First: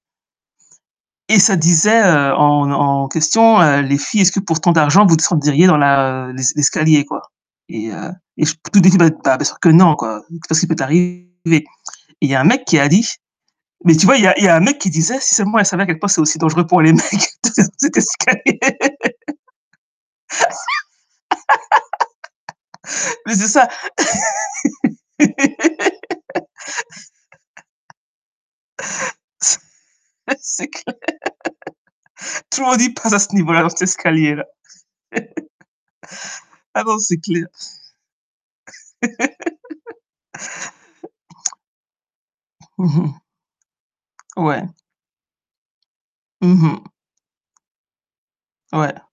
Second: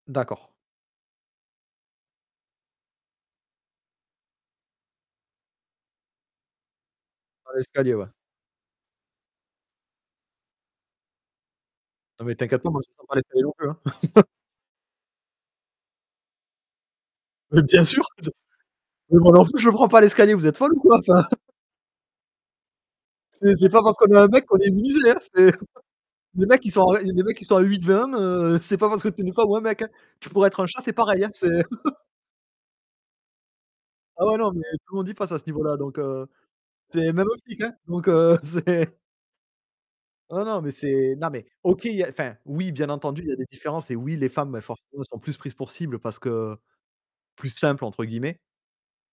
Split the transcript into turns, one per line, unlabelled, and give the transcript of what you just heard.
D'accord.
Et ça disait, heu, en en question, heu: «Les filles, est-ce que pour tant d'argent vous descenderiez dans la l'es l'escalier, quoi?»
Dans
Et
l'escalier, ouais.
heu et je [unintelligible] dis que bah bah, bien sûr que non quoi. Tu sais pas ce qu'il peut arriver et
Non
il
mais
y a un
t'inquiète
mec
pas,
qui
moi
a
je descends
dit
pas l'escalier non plus, hein.
mais tu vois, il y a il y a un mec qui disait: «Si seulement elle savait à quel point c'est aussi dangereux pour les mecs
Mais
[unintelligible]
bien
cet
sûr, t
escalier».
mais moi non plus je le prends pas l'escalier, vous êtes folles ou quoi? Enfin
Mais c'est
C'est
ça.
c'est pas parce qu'on est un mec qu'on est immunisé hein. C'est les mecs ils sont les mecs qui sont à 8-20 hein, heu, c'est pas parce que tu es une femme
C
ou un mec. Tu pourrais être un
c'est
chat, c'est
clair.
pareil hein, c'est
Tout le monde y passe à ce niveau-là, dans cet
Ah ouais,
escalier-là.
non, mais tout le monde y passe à ce niveau-là donc, heu,
Ah non,
c'est
c'est
même
clair.
optique hein donc heu, c'est Non, non mais c'est non mais OK, il y a, enfin, oui bien
Mmh mh.
entendu, il y a des différences et oui, les femmes, bah
Ouais.
forcément, elles sont plus prises pour cible parce que
Mmh mh.
«plus simple» entre guillemets.
Ouais.